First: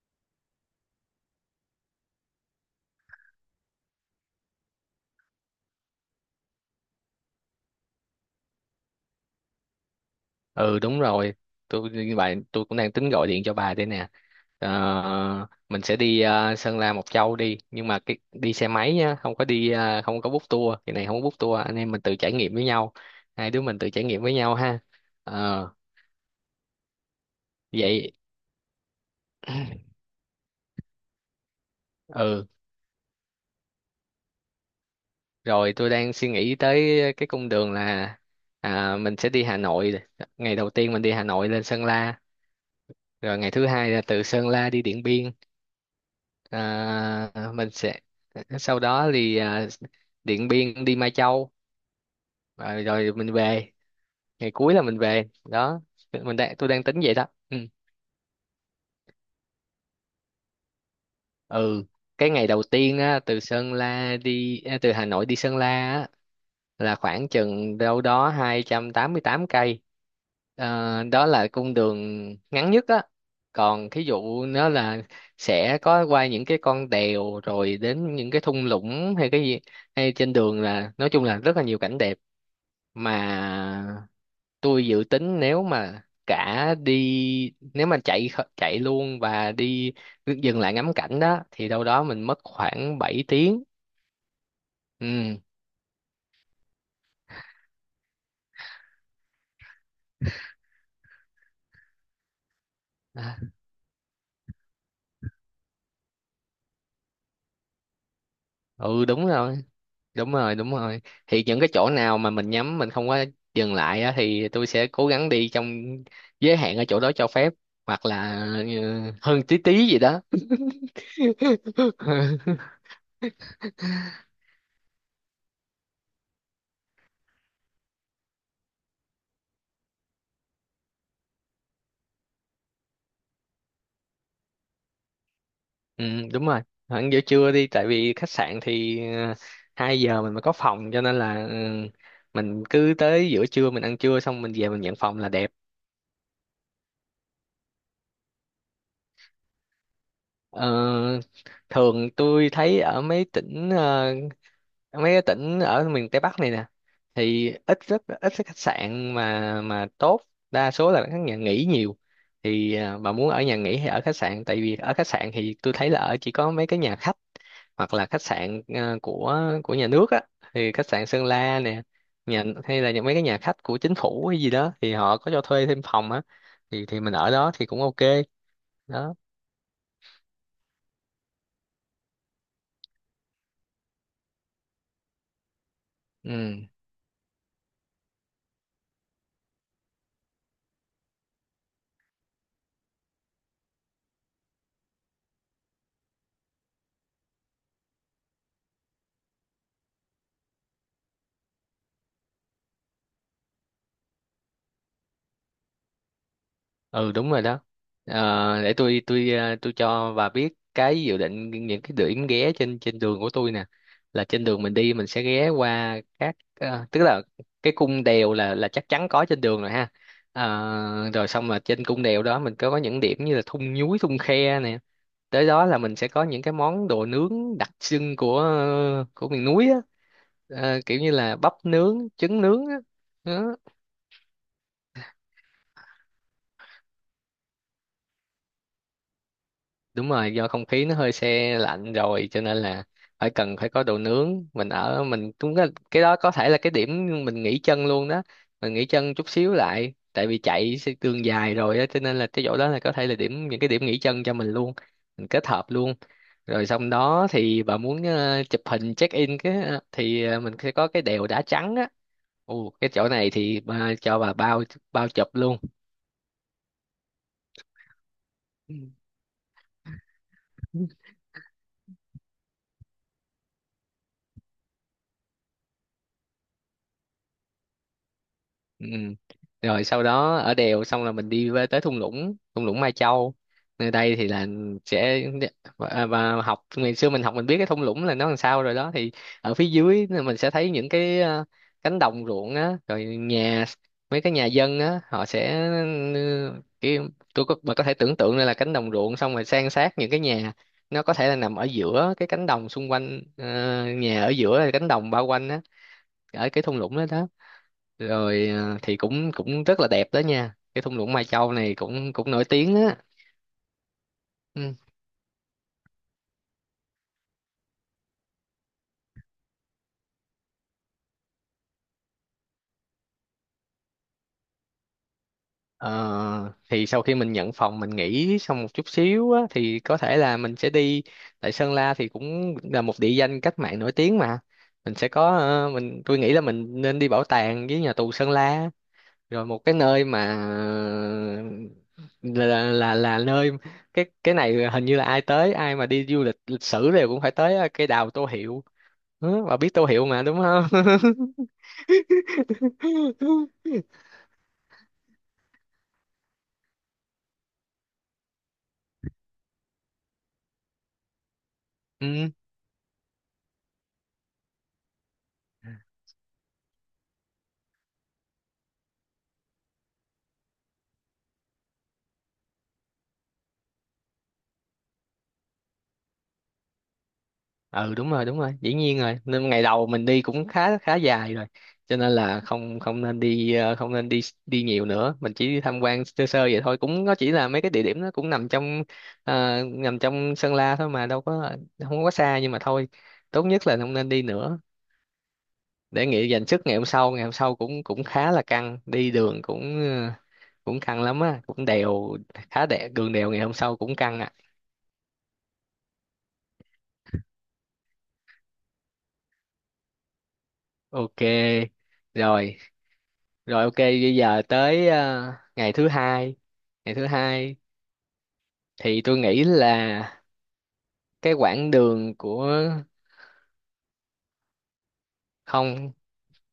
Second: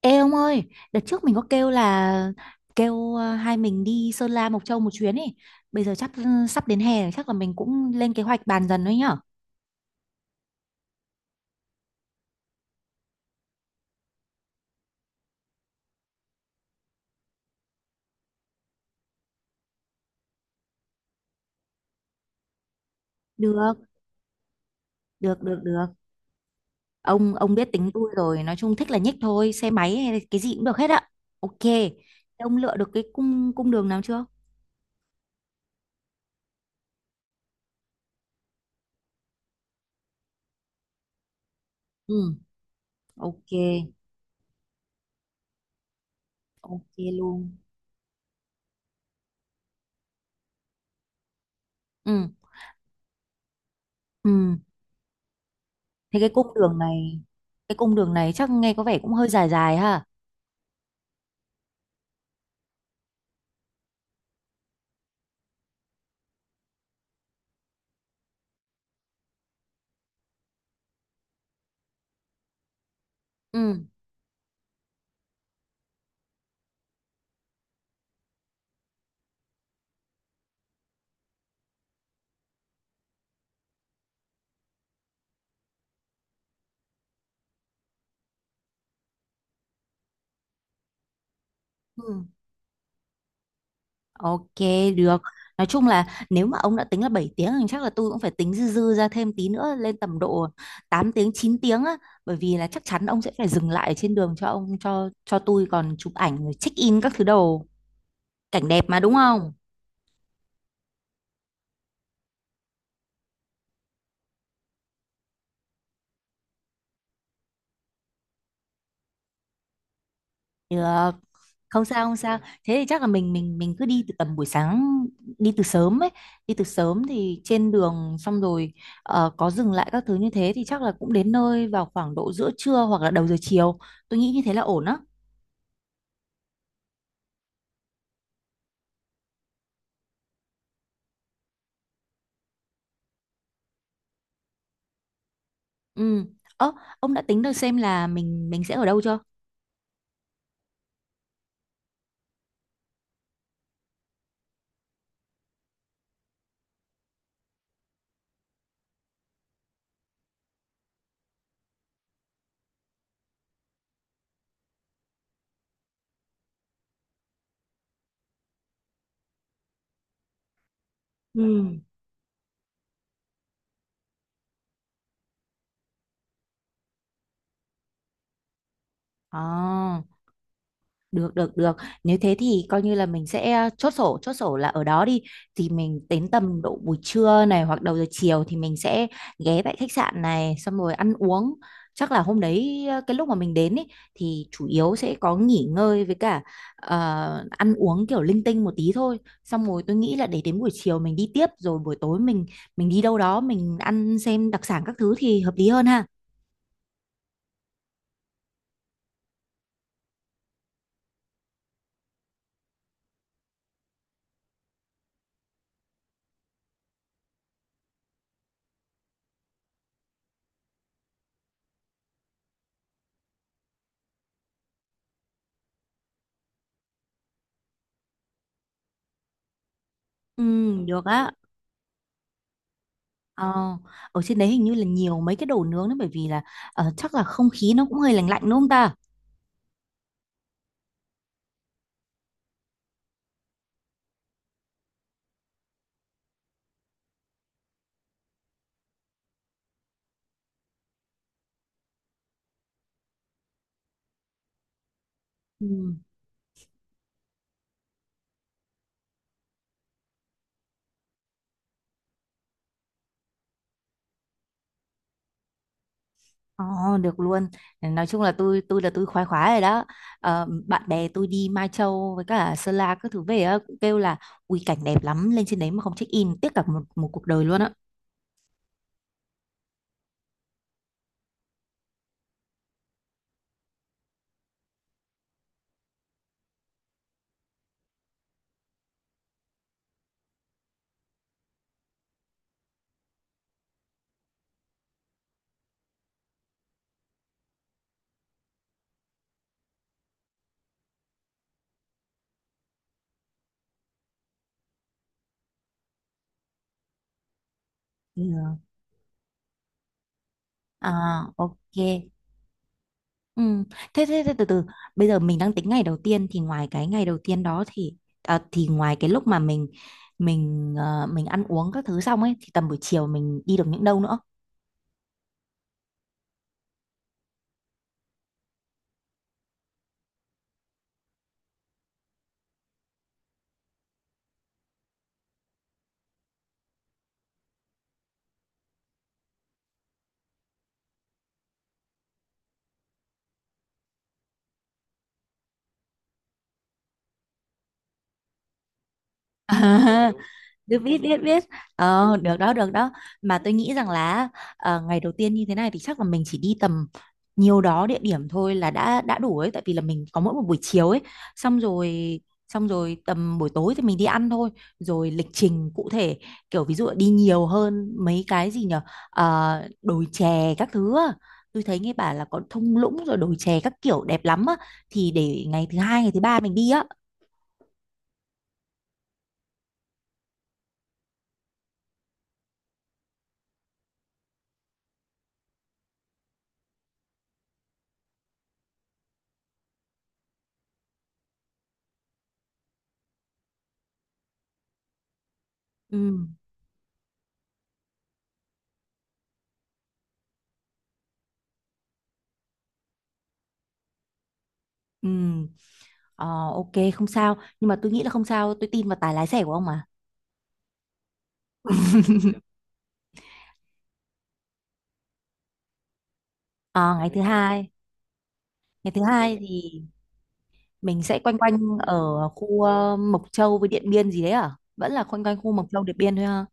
Ê ông ơi, đợt trước mình có kêu là hai mình đi Sơn La Mộc Châu một chuyến ấy. Bây giờ sắp đến hè rồi, chắc là mình cũng lên kế hoạch bàn dần thôi nhở. Ừ, đúng rồi. Tôi như vậy tôi cũng đang tính gọi điện cho bà đây nè. Mình sẽ đi Sơn La Mộc Châu đi, nhưng mà cái đi xe máy nhá, không có đi ờ, không có book tour cái này không có book tour, anh em mình tự trải nghiệm với nhau, hai đứa Được, mình tự trải nghiệm với nhau ha. được, được, Ờ, được. Ông biết tính tôi vậy rồi, nói chung thích là nhích thôi, xe máy hay là cái gì cũng được hết ạ. Ok. Thế ừ ông lựa được cái cung cung đường nào chưa? Rồi, tôi đang suy nghĩ tới cái cung đường là, mình sẽ đi Hà Nội, ngày đầu tiên mình đi Hà Nội lên Sơn La, Ừ, rồi ok, ngày thứ hai là từ Sơn La đi Điện Biên. ok luôn. À, mình sẽ Sau đó thì Điện Biên đi Mai Châu, Ừ, rồi mình về, ngày ừ. cuối là mình về đó, Thế cái mình cung đang tôi đường đang tính vậy này, đó. Ừ. cái cung đường này chắc nghe có vẻ cũng hơi dài dài ha. Ừ, cái ngày đầu tiên á, từ Hà Nội đi Sơn La á, là khoảng chừng đâu đó 288 cây. Đó là cung đường ngắn nhất á. Ừ. Còn thí dụ nó là sẽ có qua những cái con đèo, rồi đến những cái thung lũng hay cái gì, hay trên đường là nói chung là rất là nhiều cảnh đẹp, mà tôi dự tính nếu mà cả đi nếu mà chạy chạy luôn và đi dừng lại ngắm cảnh đó thì đâu đó mình Ừ. mất khoảng 7 tiếng. Ok, được. Ừ. Nói chung là nếu mà ông đã tính là 7 tiếng thì chắc là tôi cũng phải tính dư dư ra thêm tí nữa lên tầm độ 8 tiếng, 9 tiếng á. Bởi vì là chắc chắn ông sẽ À, phải dừng lại trên đường cho ông cho tôi còn chụp ảnh rồi check in các thứ đồ. Cảnh đẹp mà ừ, đúng đúng không? rồi, đúng rồi, đúng rồi, thì những cái chỗ nào mà mình nhắm mình không có dừng lại á, thì tôi sẽ cố gắng đi trong giới hạn ở chỗ đó cho phép, hoặc là hơn tí tí gì đó. Được. Không sao. Thế thì chắc là mình cứ đi từ tầm buổi sáng, đi từ sớm ấy, đi từ sớm thì trên đường xong rồi có dừng lại các thứ như thế thì chắc là cũng đến nơi vào khoảng độ giữa trưa hoặc là đầu giờ chiều. Tôi nghĩ như thế là ổn á. Ừ, đúng rồi. Hẳn giữa trưa đi, tại vì khách sạn thì uh, 2 giờ mình mới có phòng, cho nên là mình cứ tới giữa trưa mình ăn trưa xong mình về mình nhận phòng là đẹp. Ừ. Ơ, ông đã tính được xem là mình sẽ ở đâu chưa? Ờ, Thường tôi thấy ở mấy tỉnh ờ, ở mấy cái tỉnh ở miền Tây Bắc này nè thì ít, rất ít cái khách sạn mà tốt, đa số là các nhà nghỉ nhiều. Thì bà muốn ở nhà nghỉ hay ở khách sạn, tại vì ở khách sạn thì tôi thấy là ở chỉ có mấy cái nhà khách hoặc là khách sạn của nhà nước á, thì khách sạn Sơn La Ừ. nè, nhà hay là những mấy cái nhà khách của chính phủ hay gì đó thì họ có cho thuê thêm phòng á, thì mình ở đó thì cũng ok đó. Ờ. Được được được. Nếu thế thì coi như là mình sẽ chốt sổ là ở đó đi. Thì mình đến tầm Ừ. độ buổi trưa này hoặc đầu giờ chiều thì mình sẽ ghé tại khách sạn này xong rồi ăn uống. Chắc là hôm đấy cái lúc mà mình đến ý, thì chủ yếu sẽ có nghỉ ngơi với cả ăn uống kiểu linh tinh một tí thôi. Xong rồi tôi nghĩ là để đến buổi chiều mình đi tiếp rồi buổi tối mình đi đâu đó mình ăn xem đặc sản các thứ thì hợp lý hơn ha. Ừ, đúng rồi đó. Để tôi, tôi cho bà biết cái dự định những cái điểm ghé trên trên đường của tôi nè, là trên đường mình đi mình sẽ ghé qua các tức là cái cung đèo là chắc chắn có trên đường rồi ha. Rồi xong là trên cung đèo đó mình có những điểm như là thung nhúi thung khe nè, tới đó là mình sẽ có những cái món đồ nướng đặc trưng của miền núi á. Ừ, Kiểu được như á. là bắp nướng trứng nướng á. Ờ, Đó. ở trên đấy hình như là nhiều mấy cái đồ nướng đấy bởi vì là chắc là không khí nó cũng hơi lạnh lạnh đúng không ta? Đúng rồi, do không khí nó hơi se lạnh rồi, cho nên là phải cần phải có đồ nướng, mình ở mình cũng có, cái đó có thể là cái điểm mình nghỉ chân luôn đó, mình nghỉ chân chút xíu lại tại vì chạy sẽ đường dài rồi á cho nên là cái chỗ đó là có thể là điểm, những cái điểm nghỉ chân cho mình luôn, mình kết hợp Ừ. luôn. Rồi xong đó thì bà muốn chụp hình check in cái mình sẽ có cái đèo đá trắng á, ồ cái chỗ này thì bà, cho bà bao bao chụp luôn. Ờ, được luôn. Nói chung là tôi là tôi khoái khoái rồi đó. Ờ, Ừ. bạn bè tôi đi Mai Châu với cả Sơn La các thứ về á, cũng kêu là ui cảnh đẹp lắm, lên trên đấy mà không check in tiếc cả một một cuộc đời luôn á. Ừ. Rồi sau đó ở đèo xong là mình đi về tới thung lũng, thung lũng Mai Châu, nơi đây thì là sẽ, và học ngày xưa mình học mình biết cái thung lũng là nó làm sao rồi đó, thì ở phía dưới là mình sẽ thấy những cái cánh đồng ruộng á, rồi nhà, mấy cái nhà dân á họ sẽ, ừ, cái tôi có bà có thể tưởng tượng đây là cánh đồng ruộng, xong rồi san sát những cái nhà, nó có thể là nằm ở giữa cái cánh đồng xung quanh, nhà ở giữa là cánh đồng bao quanh á, ở cái thung lũng đó đó, rồi Ừ. ờ, thì cũng cũng rất là đẹp đó nha, cái thung lũng Mai À, Châu này ok. cũng cũng nổi tiếng á. Ừ. Thế, thế, thế từ từ Ừ. bây giờ mình đang tính ngày đầu tiên thì ngoài cái ngày đầu tiên đó thì thì ngoài cái lúc mà mình ăn uống các thứ xong ấy thì tầm buổi chiều mình đi được những đâu nữa. Ờ, thì sau khi mình nhận phòng mình nghỉ xong một chút xíu á, thì có thể là mình sẽ đi, tại Sơn La thì cũng là một địa danh cách mạng nổi tiếng mà, mình sẽ có ờ, mình tôi nghĩ là mình nên đi bảo tàng với nhà tù Sơn La, rồi một cái nơi mà là nơi, cái này hình như là ai tới ai mà đi du lịch lịch sử đều cũng phải tới cái đào Tô Hiệu. Ừ, bà biết tô hiệu À, mà đúng không? biết biết Ừ. biết biết Ờ, được đó mà tôi nghĩ rằng là ờ, ngày đầu tiên như thế này thì chắc là mình chỉ đi tầm nhiều đó địa điểm thôi là đã đủ ấy, tại vì là mình có mỗi một buổi chiều ấy, xong rồi Ừ, xong rồi tầm buổi tối thì mình đi ăn thôi, rồi lịch trình cụ thể kiểu ví dụ là đi nhiều hơn mấy cái gì nhở. Ờ, đồi chè các thứ á. Tôi thấy nghe bảo là có thung lũng rồi đồi chè các kiểu đẹp lắm á, thì để ngày thứ hai ngày thứ ba mình đi á. ừ, đúng rồi, đúng rồi, dĩ nhiên rồi. Nên ngày đầu mình đi cũng khá khá dài rồi, cho nên là không không nên đi, đi nhiều nữa, mình chỉ đi tham quan sơ sơ vậy thôi, cũng nó chỉ là mấy cái địa điểm, nó cũng nằm trong, nằm trong Sơn La thôi mà đâu có, không có xa, nhưng mà thôi, tốt nhất là không nên đi nữa, Ừ, để nghỉ dành sức ngày hôm sau, ngày hôm sau cũng cũng khá là căng, đi đường cũng cũng căng lắm á, cũng đèo, khá đè đường đèo ngày hôm sau cũng căng. ừ. Ờ, ok, không sao nhưng mà tôi nghĩ là không sao tôi tin vào tài lái xe của ông mà. Ok, rồi, rồi ok, bây giờ tới ngày thứ hai. Ờ, Ngày thứ ngày thứ hai hai, ngày thì thứ tôi hai nghĩ thì là mình sẽ cái quanh quanh quãng đường ở của khu Mộc Châu với Điện Biên gì đấy à, vẫn là quanh quanh khu Mộc Châu không, Điện Biên thôi ha?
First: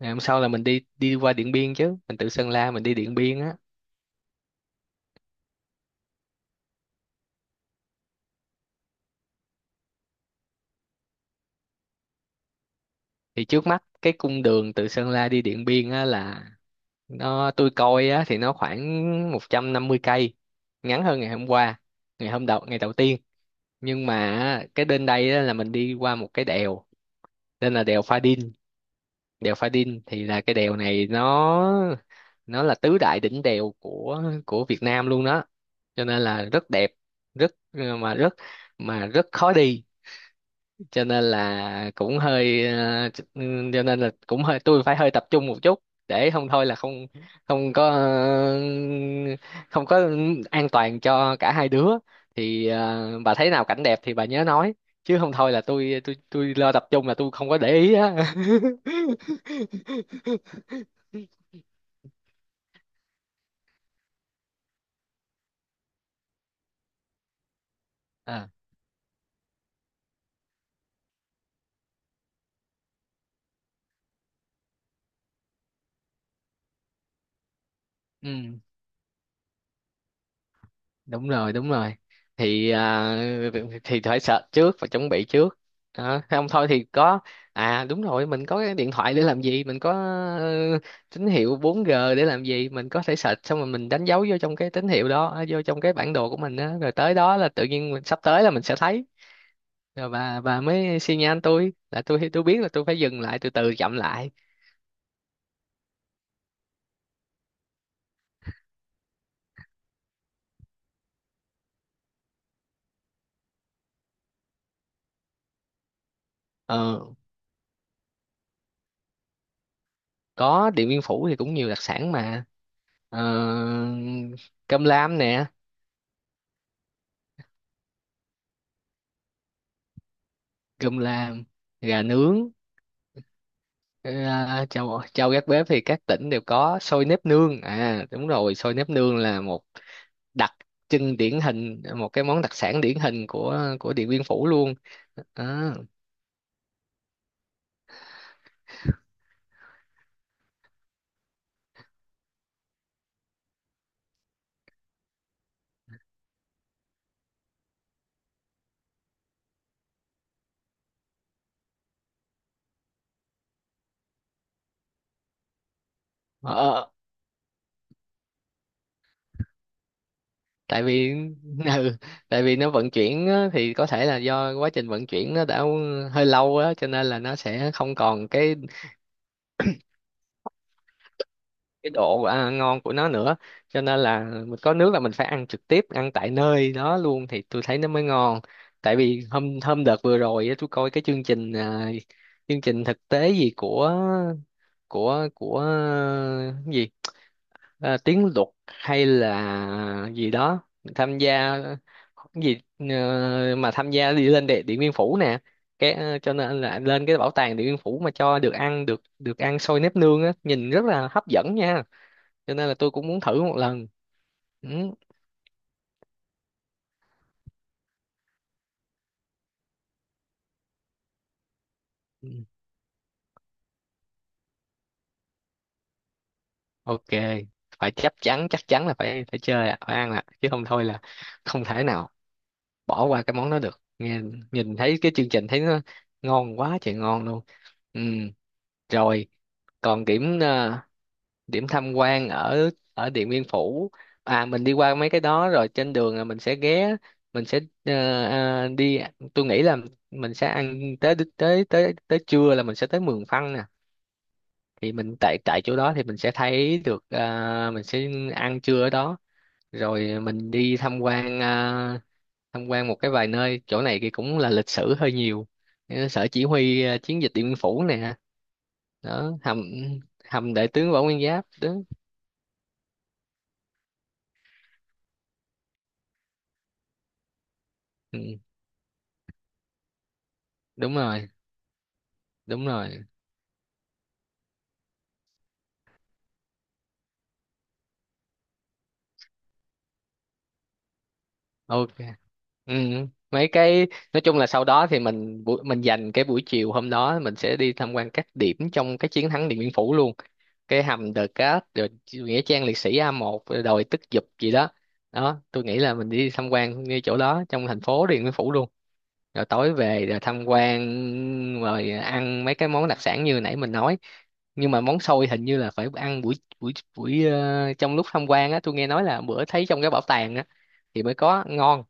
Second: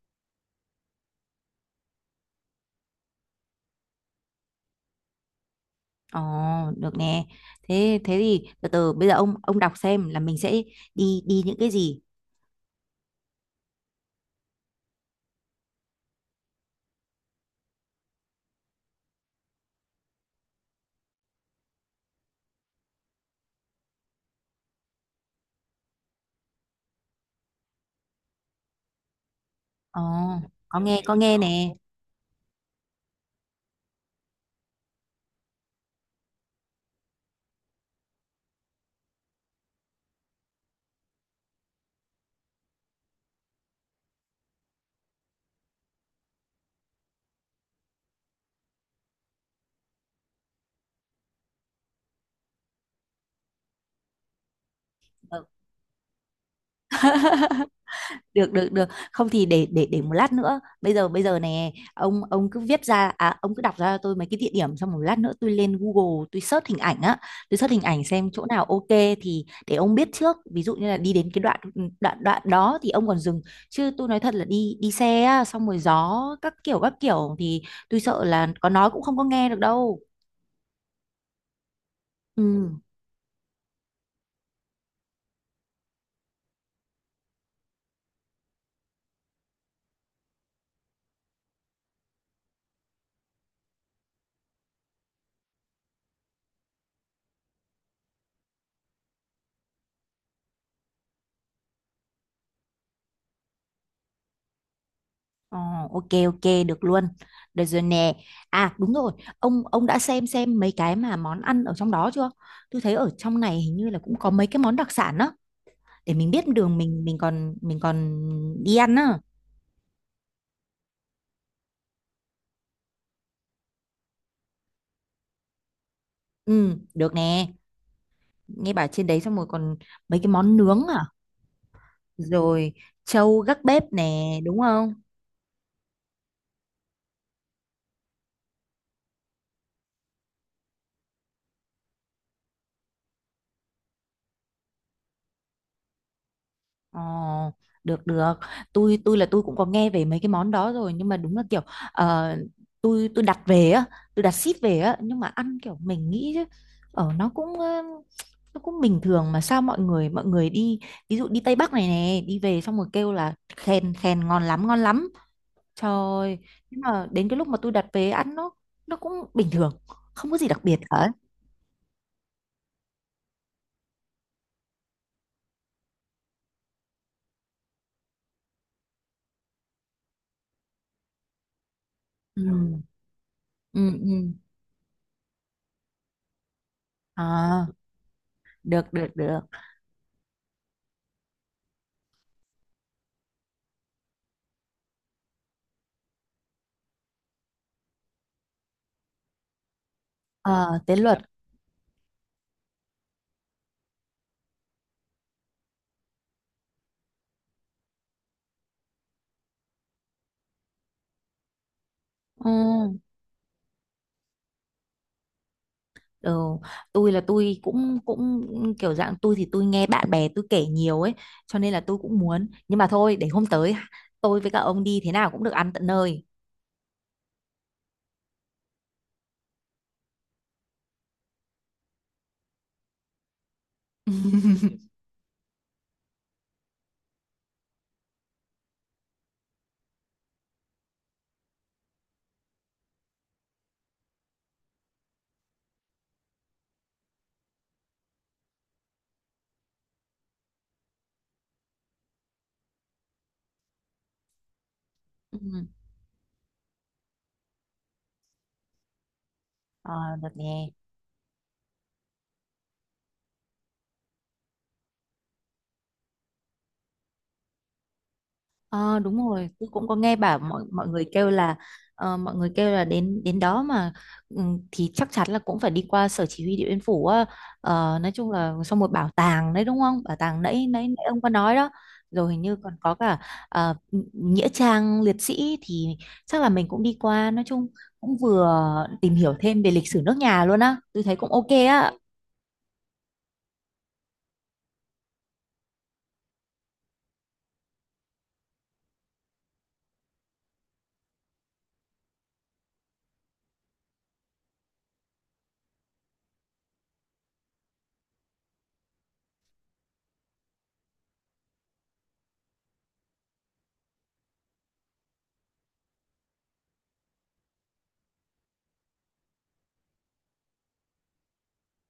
ngày hôm sau là mình đi đi qua Điện Biên chứ, mình từ Sơn La mình đi Điện Biên á. Ờ, được nè. Thế thế thì từ từ bây giờ ông đọc xem là mình sẽ đi đi những cái gì. Thì trước mắt cái cung đường từ Sơn La đi Điện Biên á là, nó tôi coi á thì nó khoảng 150 cây, ngắn hơn ngày hôm qua, ngày hôm đầu, ngày đầu tiên. Nhưng mà á, cái đến đây á, là mình đi qua một cái đèo, tên là đèo Pha Ờ, Đin, thì là cái đèo có nghe này có nghe nè. nó là tứ đại đỉnh đèo của Việt Nam luôn đó, cho nên là rất đẹp, rất mà rất khó đi, cho nên là cũng hơi cho nên là cũng hơi tôi phải hơi tập trung một chút, để không thôi là không không có ờ, không có an toàn cho cả hai đứa. Thì bà thấy nào cảnh đẹp thì bà nhớ nói, chứ không Được. thôi là tôi lo tập trung là tôi không có để ý á. được được được Không thì để một lát nữa, bây giờ nè, ông cứ viết ra, à, ông cứ đọc ra cho tôi mấy cái địa điểm, xong một lát nữa tôi lên Google tôi search hình ảnh á, tôi search hình ảnh xem chỗ à, nào ok, thì để ông biết trước ví dụ như là đi đến cái đoạn, đoạn đó thì ông còn dừng, chứ tôi nói thật là đi đi xe á, xong rồi gió các kiểu thì tôi sợ là ừ. có nói cũng không có nghe được đâu. Đúng rồi, đúng rồi, thì Ừ. Thì phải search trước và chuẩn bị trước đó. Không thôi thì có, đúng rồi, mình có cái điện thoại để làm gì, mình có ờ, tín hiệu 4G để làm gì, mình có thể search xong rồi mình đánh dấu vô trong cái tín hiệu đó, vô trong cái bản đồ của mình đó. Rồi tới đó là tự nhiên mình sắp tới là mình sẽ thấy, rồi bà mới xi nhan tôi là tôi biết là tôi phải dừng lại, từ từ chậm lại. Ờ, ok ok, được luôn. Được rồi nè. À đúng rồi, ông đã xem mấy cái mà món ăn ở trong đó chưa? Tôi thấy ở trong này hình như là cũng có mấy cái món đặc sản á, để mình biết đường ờ mình còn mình còn đi ăn á. có Điện Biên Phủ thì cũng nhiều đặc sản mà, ờ, cơm lam nè, Ừ, được nè. Nghe bảo trên đấy xong rồi còn mấy cái món nướng cơm à, lam gà nướng. rồi trâu gác bếp nè, đúng không? Châu châu gác bếp thì các tỉnh đều có, xôi nếp nương, đúng rồi, xôi nếp nương là một đặc trưng điển hình, một cái món đặc sản điển hình của Điện Biên Phủ luôn. À, Ờ, được được, tôi là tôi cũng có nghe về mấy cái món đó rồi nhưng mà đúng là kiểu ờ, tôi đặt về á, tôi đặt ship về á nhưng mà ăn kiểu mình nghĩ chứ, ở nó cũng nó cũng bình thường, mà sao mọi người đi ví dụ đi Tây Bắc này nè, đi về xong rồi kêu là khen khen ngon lắm ngon lắm, trời ơi, ờ, nhưng ờ, mà đến cái lúc mà tôi đặt về ăn nó cũng bình thường, không có gì đặc biệt tại cả. vì ừ, tại vì nó vận chuyển á, thì có thể là do quá trình vận chuyển nó đã hơi lâu á, cho nên là nó sẽ không còn cái độ Ừ, ngon của nó nữa, cho ừ, nên là ừ, mình có nước là mình phải ăn trực tiếp, ăn tại nơi đó luôn thì tôi à, thấy nó mới ngon. được Tại được vì được hôm hôm đợt vừa rồi á, tôi coi cái chương trình, chương trình thực tế gì của của của à, cái gì tiếng luật hay là gì đó Ờ, tế luật. tham gia cái gì ờ, mà tham gia đi lên Điện Biên Phủ nè, cho nên là lên cái bảo tàng Điện Biên Phủ mà cho được ăn, được được ăn xôi nếp nương á, nhìn rất là hấp dẫn nha, cho nên là tôi Ừ. cũng muốn thử một lần. Ừ. Ờ, tôi là tôi cũng cũng kiểu dạng tôi thì tôi nghe bạn bè tôi kể nhiều ấy, cho nên là tôi cũng Ừ, muốn nhưng mà thôi để hôm tới tôi với cả ông đi thế nào cũng được ăn tận nơi. ok, phải chắc chắn, chắc chắn là phải phải chơi ạ, phải ăn ạ, chứ không thôi là không thể nào bỏ qua cái món đó được nghe, nhìn thấy cái chương trình thấy nó ngon quá trời, ngon luôn. Ừ. Rồi còn điểm tham quan ở ở Điện Biên Phủ. À, mình đi qua mấy cái đó rồi, trên đường là mình sẽ ghé, mình sẽ ờ, ờ, đi tôi nghĩ là mình sẽ ăn, tới tới tới tới trưa là mình sẽ tới Mường Phăng nè, thì mình tại tại Ừ. chỗ đó thì mình sẽ thấy được, mình sẽ ăn trưa ở đó, Ờ, rồi được mình nè. đi tham quan, tham quan một cái vài nơi, chỗ này thì cũng là lịch sử hơi nhiều. Sở chỉ huy, chiến dịch Điện Biên Phủ nè, Ờ đúng đó rồi, hầm tôi cũng có nghe bảo hầm mọi đại mọi tướng Võ người Nguyên kêu Giáp là đúng. ờ, mọi người kêu là đến đến đó mà ừ, thì chắc chắn là cũng phải đi qua sở chỉ huy Điện Biên Phủ á. Ờ, nói chung Ừ, là xong một bảo tàng đấy đúng không? Bảo tàng nãy nãy, đúng nãy ông có rồi, nói đó. Rồi hình như đúng còn có rồi, cả ờ, nghĩa trang liệt sĩ thì chắc là mình cũng đi qua, nói chung cũng vừa tìm hiểu thêm về lịch sử nước nhà luôn á. Tôi thấy cũng ok á. ok. Ừ. Mấy cái, nói chung là sau đó thì mình mình dành cái buổi chiều hôm đó, mình sẽ đi tham quan các điểm trong cái chiến thắng Điện Biên Phủ luôn, cái hầm The Cát, rồi nghĩa trang liệt sĩ A1, rồi đồi Tức Dục gì đó đó, tôi nghĩ là mình đi tham quan ngay chỗ đó trong thành phố Điện Biên Phủ luôn, rồi tối về rồi tham quan, rồi ăn mấy cái món đặc sản như nãy mình nói, nhưng mà món xôi hình như là phải ăn buổi, buổi buổi ờ, trong lúc tham quan á, tôi nghe nói là bữa thấy trong cái bảo tàng á thì mới có ngon,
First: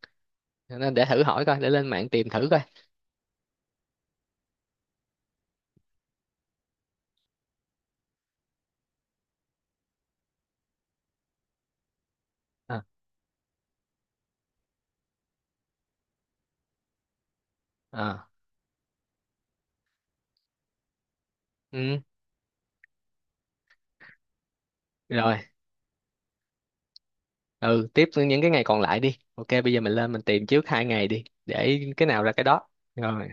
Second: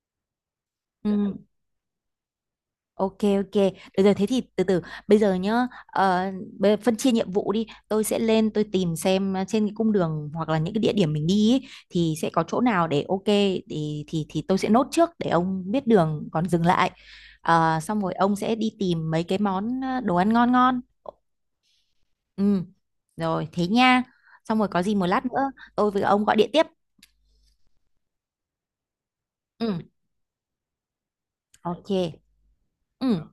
nên để thử Ừ. hỏi coi, để lên mạng tìm thử coi. Ok ok, được rồi thế thì từ từ bây giờ nhá, bây giờ phân chia nhiệm vụ đi, tôi sẽ lên tôi tìm xem trên cái cung đường hoặc là những cái địa điểm mình đi ý, thì sẽ có chỗ Ờ. nào để ok thì thì tôi sẽ nốt trước để ông biết đường còn dừng lại. Ờ, xong rồi À. ông sẽ đi tìm mấy cái món đồ ăn ngon ngon. Ừ. Ừ, rồi thế nha. Xong rồi có gì một lát Rồi, nữa tôi với ông gọi điện tiếp. ừ, tiếp những cái ngày còn lại đi, ok bây Ừ, giờ mình lên mình tìm trước 2 ngày đi, để cái ok. nào ra cái đó, Ừ. rồi.